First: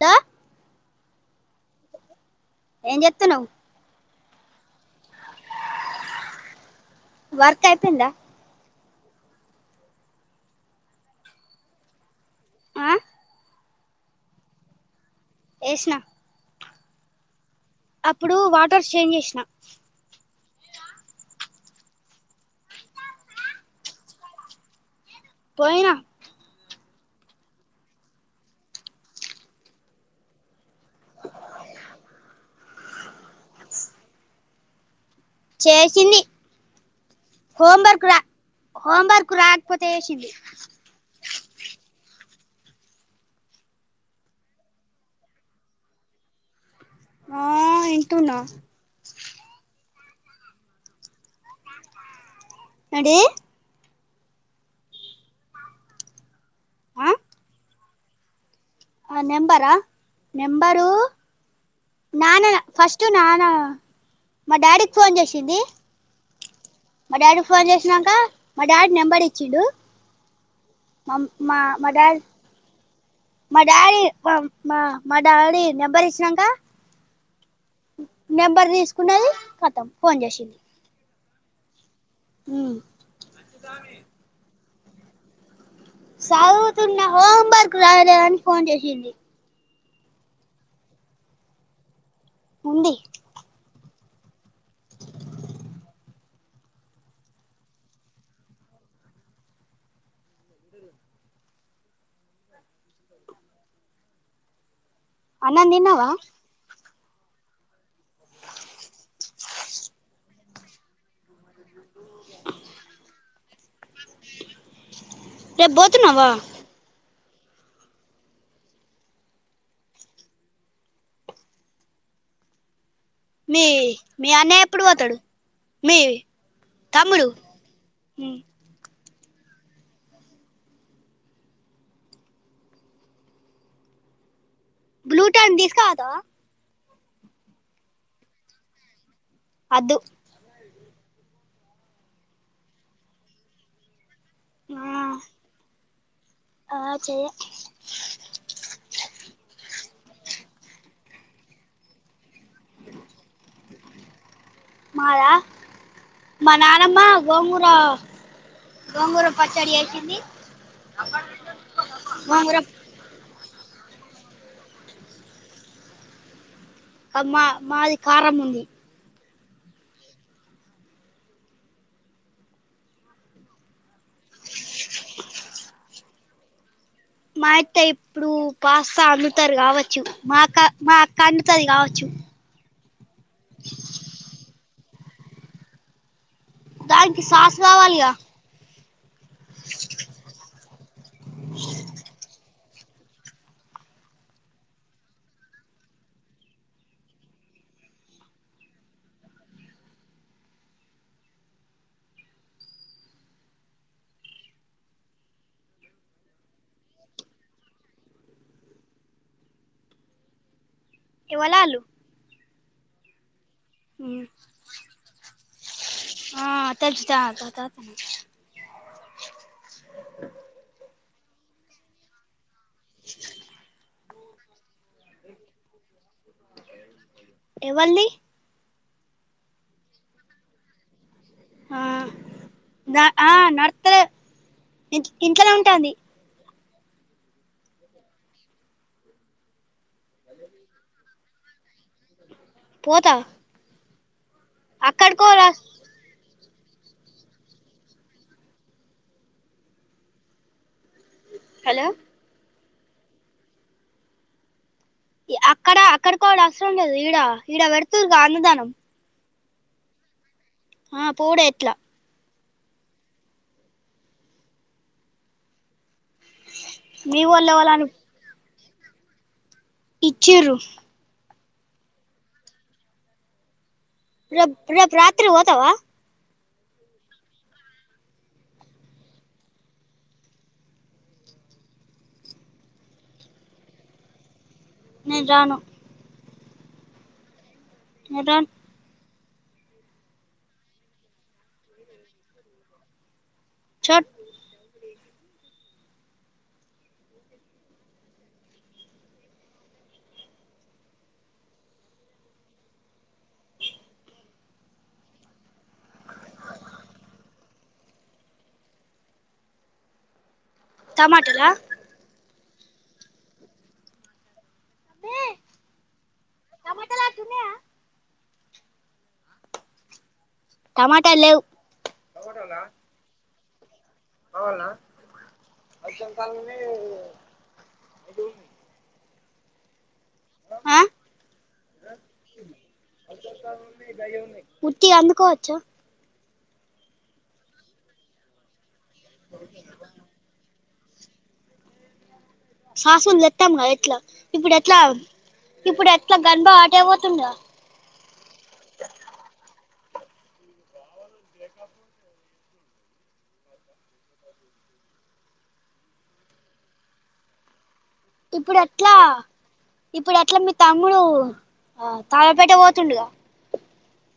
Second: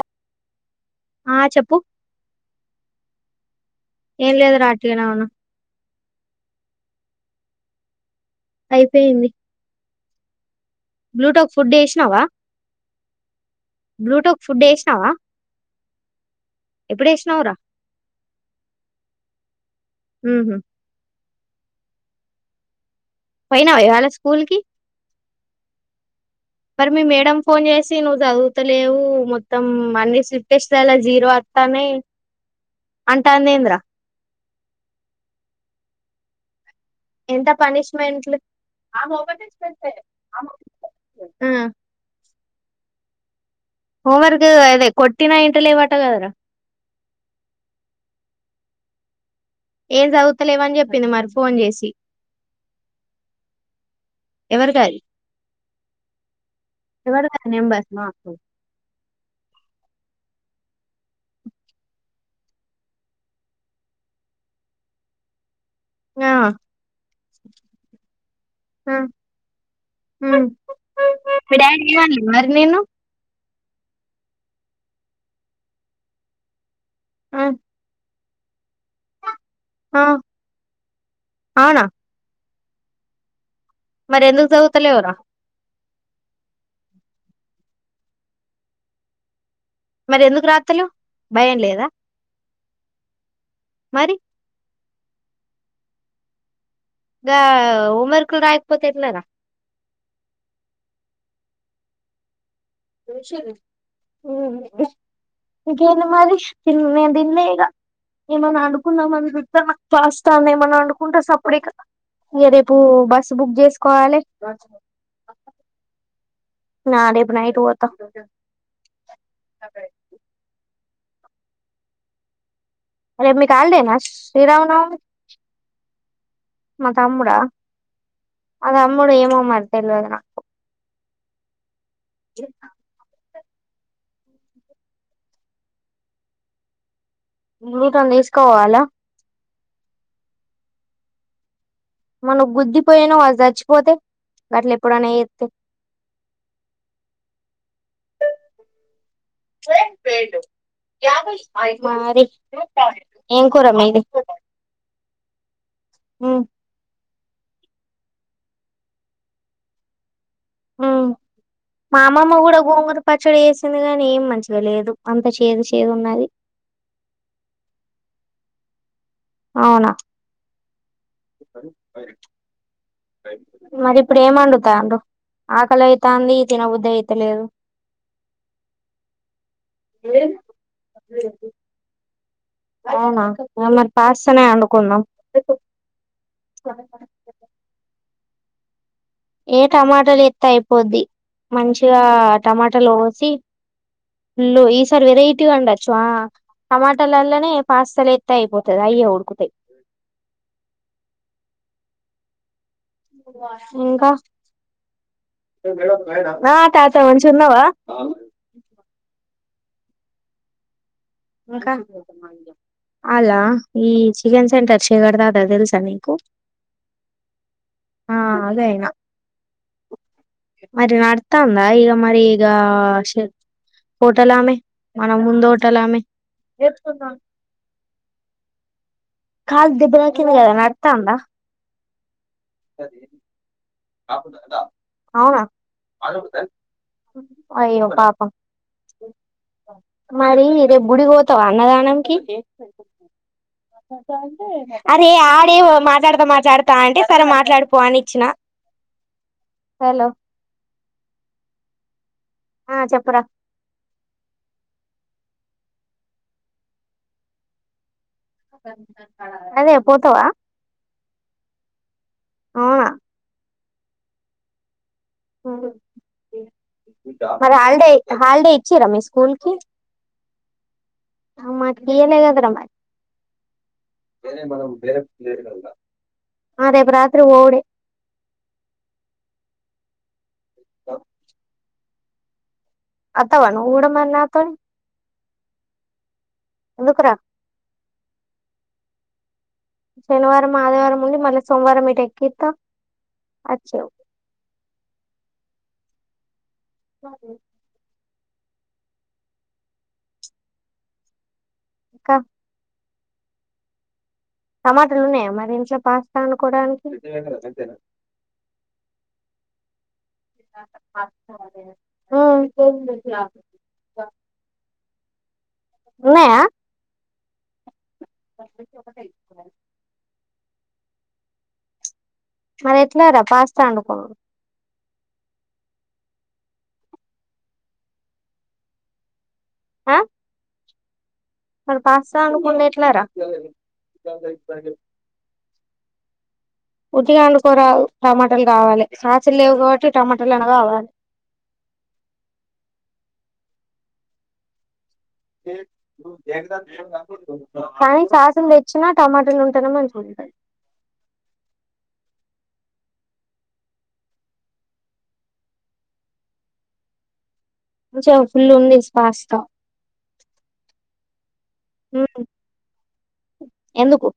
దా ఆ చెప్పు ఏం చేస్తున్నావ్ ఏం లేదు రా ఆటిగానే వునా వర్క్ అయిపోందా అయిపోయింది బ్లూటోత్ ఫుడ్ వేసినావా ఆ బ్లూటూక్ ఫుడ్ వేసినావా ఏష్ణ ఎప్పుడ వేసినవురా అప్పుడు వాటర్ చేంజ్ చేసినా హు పోయినావా ఇవాళ్ళ స్కూల్ కి పోయినా మరి మీ మేడం ఫోన్ చేసి నువ్వు చదువుతలేవు మొత్తం అన్ని స్లిప్ టెస్ట్ లల్లా జీరో ఓత్తనై అంటాది ఏంది రా చేసింది ఎంత హోంవర్క్ రా పనిష్మెంట్లు ఆ హోంవర్క్ రాకపోతే చేసింది హోమ్ వర్క్ అదే కొట్టిన ఇంటలేవు అటగదరా ఆ ఏంటున్నా ఏం చదువుతలేవని చెప్పింది మరి ఫోన్ చేసి ఏంటిది ఎవరి కాది ఆ ఎవరికి అది నెంబర్ ఆ నెంబరా నెంబరు నాన్న ఫస్ట్ నాన్న మా డాడీకి ఫోన్ చేసింది ఆ మా డాడీ ఫోన్ చేసినాక మా డాడీ ఆ నెంబర్ ఇచ్చిడు హ్మ్ మీ డాడీ ఏమన్లే మరి నిను మా డాడీ మా మా డాడీ నెబరు ఇచ్చినాంక ఆ నెంబర్ తీసుకున్నది కతం ఆ ఫోన్ చేసింది అవునా ఉహు మరి ఎందుకు చదువుతలేవురా సాధువుతున్న హోం వర్క్ రాయలేదు అని ఫోన్ చేసింది మరి ఎందుకు రాతలేవు భయం లేదా ఉంది మరి గా హోంవర్క్ లు రాయకపోతే ఎట్ల రా ఊ ఉహుశేలు హు బు అన్నం ఇంకేంది తిన్నావా మరి ఎన్ని ఉన్నాయి తినలేదు ఇగ ఏమన్నా వడుకున్నామని చూతన ఫస్ట్ అని ఏమన్నా వండుకుంటా సప్పుడే కా ఇగ రేపు బస్సు బుక్ చేసుకోవాలే రేపు పోతున్నావా ఆ రేపు నైట్ పోత రేపు మీకు మీ హాలిడేనా మీ అన్నయ్య ఎప్పుడు శ్రీరామనవమి పోతాడు మీ మా తమ్ముడు తమ్ముడా హు మా తమ్ముడు ఏమో మరి తలవదు నాకు [inaudible] బ్లూటన్ తీసుక పోతావా బుల్లెటన్ తీసుక పోవాలా వద్దు మనం గుద్దిపోయాను వాళు చచ్చిపోతే గట్ల ఆ ఎప్పుడన్నా చేత్తే ఆ చెయ మరి ఏం కూర మీది మాదా హు మా నానమ్మ గోంగూర గోంగూర పచ్చడి చేసింది హు మా అమ్మమ్మ కూడా గోంగూర పచ్చడిచేసింది వచ్చింది కానీ ఏం మంచిగ లేదు అంత చేదు చేదు ఉన్నది అమ్మ మాది కారం ఉంది అవునా మరి ఇప్పుడు ఏం వండుతున్నారు ఆకలి అయితాంది తిన బుద్ధి అయిత మా అత్త ఇప్పుడు పాస్త వండుతారు కావచ్చు మా అక్క మా అక్క వండుతాది కావచ్చు అవునా మొన్నటి పాస్తానే వండుకుందాం దానికి సాస్ కావాలిగా ఏ టమాటాలు ఎత్తే అయిపోద్ది మంచిగా టమాటాలు కోసి ల్లో ఈసారి వెరైటీగా వొండొచ్చు ఆ టమాటాలల్లనే పాస్తలు ఎత్తే అయిపోతది అయ్యే ఉడుకుతాయ్. [inaudible] ఇంకా ఆ తాత మంచిగున్నావా ఇంకా ఎవలాలు అల్లా ఈ చికెన్ సెంటర్ చెదర్ దాదా తెలుసా నీకు ఆ తెలుసా త్య త త న ఆ అదే ఆయన మరి మడ్ త్తందా ఇక మరి ఇంగా సెర్ హోటల్ ఆమె మన ముందు హోటల్ ఆమె [unintelligible] [inaudible] కాల్ దెబ్బ తాకింద కదా నడుతంద ద ఆ నడ్ అవునా అయ్యో పాపం మరి రేపు గుడికి పోత్ వాస్తవ అన్నదానంకి పోతా అరే అక్కడికో ఆడే మాట్లాడుతా మాట్లాడుతా అంటే సరే మాట్లాడుపో అని ఇచ్చినా. హలో హలో ఆ చెప్పురా అక్కడ అక్కడికోడ అవసరం లేదు ఈడ ఈడ పెడుతుర్రు గా అన్నదానం. అదే పోతవా ఆ పోడే ఎట్లా అవునా మీ వోళ్ళు మరి ఎవలని హాలిడే హాలిడే ఇచ్చిర్రా మీ స్కూల్ కి ఇచ్చిర్రు ఆ మాకి ఇయ్యలేదు కదరా మరి రేప్ రేపు రాత్రికి పోతావా ఆ రేపు రాత్రి పోవుడే [inaudible] అత్తవా నువ్వు కూడా మరి నాతోనే నేన్ రాను ఎందుకురా నేన్ రాన్ శనివారం ఆదివారం ఉండి మళ్ళీ సోమవారం ఇటు ఎక్కిత్త. అచ్చవ్ చోట్ [inaudible] ఇకా టమాటాలు ఉన్నాయా మరి ఇంట్లో పాస్తా వండుకోవడానికి. టమాటలా ఉమ్ ఉన్నాయా తునాయా [inaudible] టమాటాలు లేవ్ మరి ఎట్లా రా పాస్తా వండక్ [inaudible] ఆ ఆ మరి పాస్తా వండుకునేది ఎట్లా రా ఉట్టిగా అందుకోవచ్చా ఉటిగా వండుకోరాదు టమాటాలు కావాలి సాసలు లేవు కాబట్టి టమాటాలు అన కావాలి సాసులు తెత్తాం కదా ఎట్లా ఇప్పుడు ఎట్లా ఇప్పుడు ఎట్లా గన్బ అటే పోతుండుగా కానీ సాసులు తెచ్చినా టమాటోలు ఉంటెనే మంచి ఉంటది మంచిగా ఫుల్ ఇప్పుడు ఉంది ఎట్లా పాస్తా ఇప్పుడు ఎట్లా మీ తమ్ముడు ఆ ఉమ్ తాళాపేట పోతుండగా ఎందుకు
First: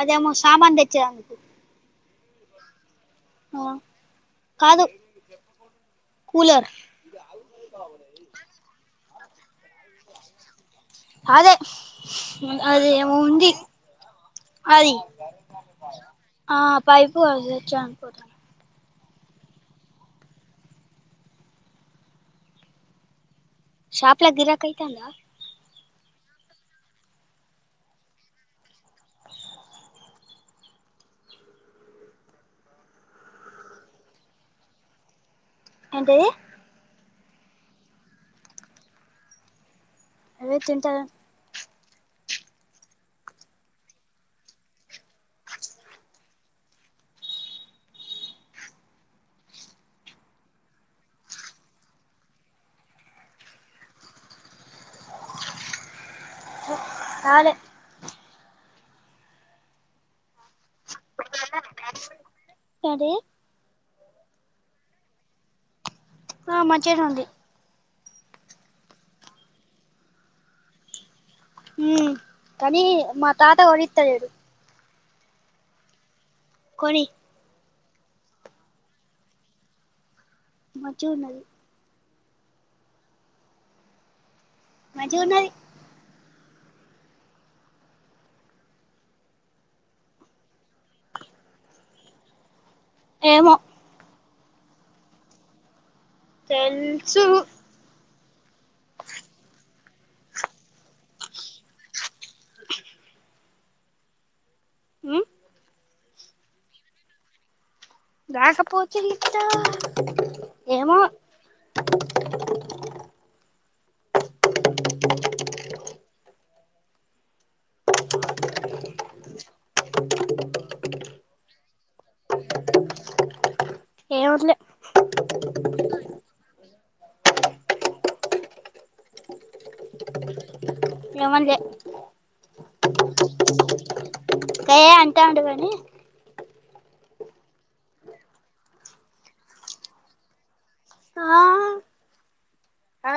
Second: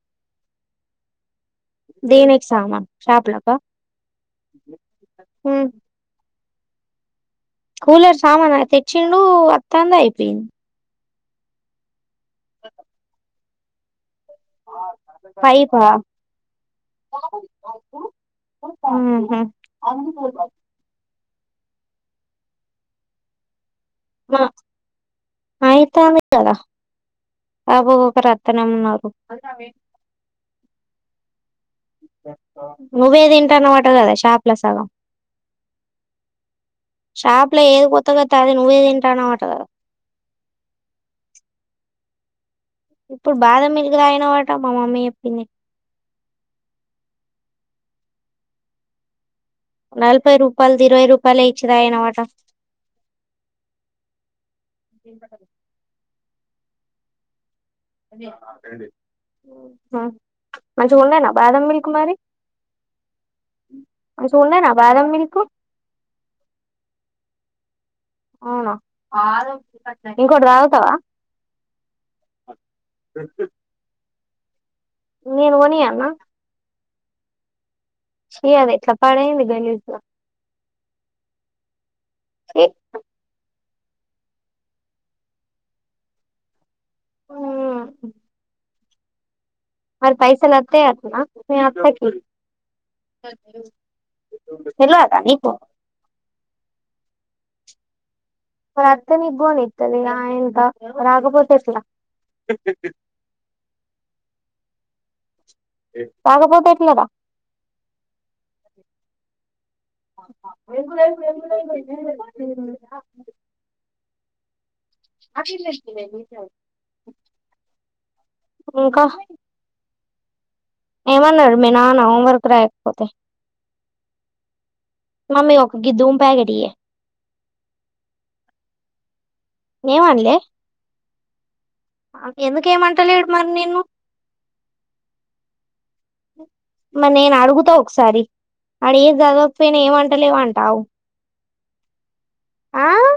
అదే అమ సామాన్ తెచ్చే దానికి దేనికి సామాన్ షాప్ లకా కాదు కూలర్ డూ అత్తాందయిపోయింది అదే అది ఏమో ఉంది అది పైపా ఆ పైపు అవి తెచ్చ అనుకుంట మ్మహు షాపుల మా గరాకైతందా అయితాంది గదా బబో ఊకరత్తనే ఉన్నారు నువ్వే తింటానావంట కదా షాప్ లో సగం ఏంటిది షాప్ లో ఏది కొత్తగోత్తే అది నువ్వే తింటాన్నావంటగదా అవే తింటార ఇప్పుడు బాదం మిల్క్ తాగినవంట మా మమ్మీ చెప్పింది నలభై రూపాయలుది ఇరవై రూపాయలె తాగినావట ఇ రాలే మ్మ్ మంచిగా ఉందేనా బాదం మిల్క్ మరి ఏంటి మంచిగుండేనా బాధమిల్క ఆ మంచిగానే ఉంది అవునా ఇంకోటి తాగుతావా హ కనీ మా తాత కొనిత్తలేడు నేను కొనియాల్నా కొనీ చి అదేట్ల పాడాయింది గలీజ్గా మంచిగున్నది చి మంచిగున్నది మ్మ్ హ్ మ పైసల్ ఒత్తయ్యంటనా మీ అత్త కి ఏమో [unintelligible] నీకు తెల్సు మారాత్తే నిక్ కొనిత్త ఆయింకా రాగపోతేట్లా మ్మ్ తాకపోతేట్లేదా రాకపోతే ఎట్టా ఏమో ఎట్లరా ఇంకా. ఏమన్నాడు మీ నాన్న హోమ్ వర్క్ రాయ్. పోతే. ఏమనలే ఏం అన్లే. ఏమనలే ఎందుకెం అంట లేడు మరి నీన్ను. ఈ. మరి నేన్ అడుగుతా ఒకసారి అడిగే జడవక పోయిన ఏం అంటలేవంటావు. ఆ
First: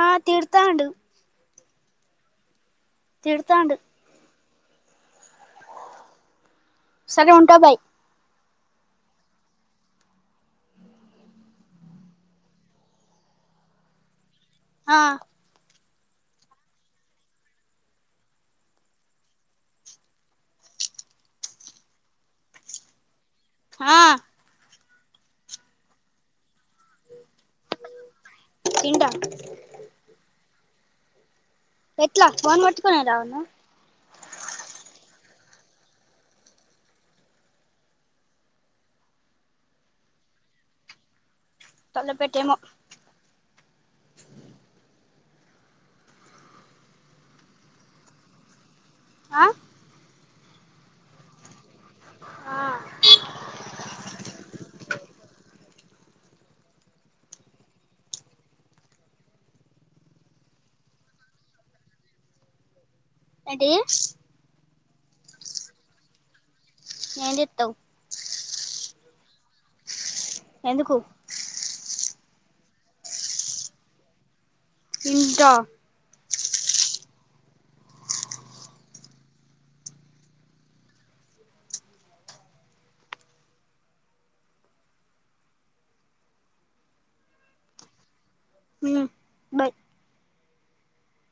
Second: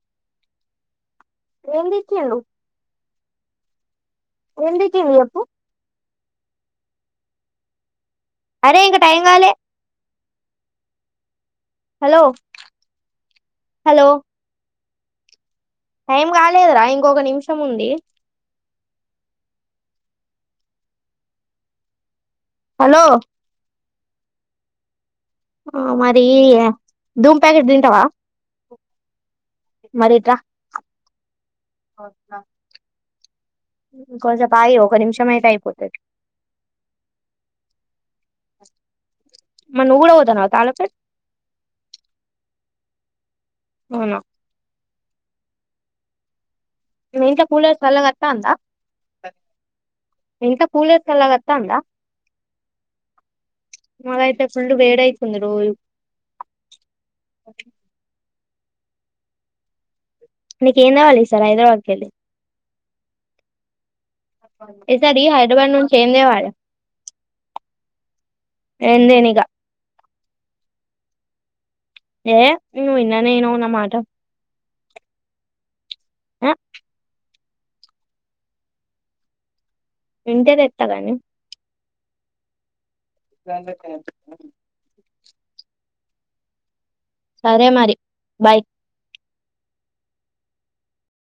ఆ తీడతాండు. ఏం దిటిండు.? తీడతాండు. ఏం దిటిండు జెప్పు.? సరే ఉంటా బాయ్. అరే ఇంక టైం గాలె. Hello hello. ఆ. టైం గాలేదురా ఇంకొక నిమిషం ఉంది. ఆలో. హా. ఆ మరీ., ధూమ్ ప్యాకిట్ దింటావా.? తింటా. ఎట్లా ఫోన్ బట్కోనే రావల్నా.? కొంసెపాయి ఒక నిమిషమైతే అయిపోతది. మర్ నువ్వు గూడ బొతానవ [unintelligible] తలపేట్టెమె. అవునా. ! మీ ఇంట్ల కూలర్ సళ్ళగత్తందా.? ! అ. మీ ఇంట్ల కూలర్ సలాగత్తందా.? ఆ మాదైతే ఫుల్లు వేడైతుంది రోజూ. ఓకే నీకెం దెవాలి ఈ సారీ హైద్రాబాద్కెల్లి.? ఏంటీ.? ! ఈ సాడీ హైద్రాబాద్ నుంచి ఏం దెవలె.? ఏం దెత్తవ్.? ఏందేనిగా. ఎందుకు.? ఏ నువ్వు ఇన్ననే ఇన్నావు నా మాట. ఇంటా.? ఆక్. ఇంటే దెత్తగని. [inaudible] సరే మరి. బాయ్ హూ బాయ్.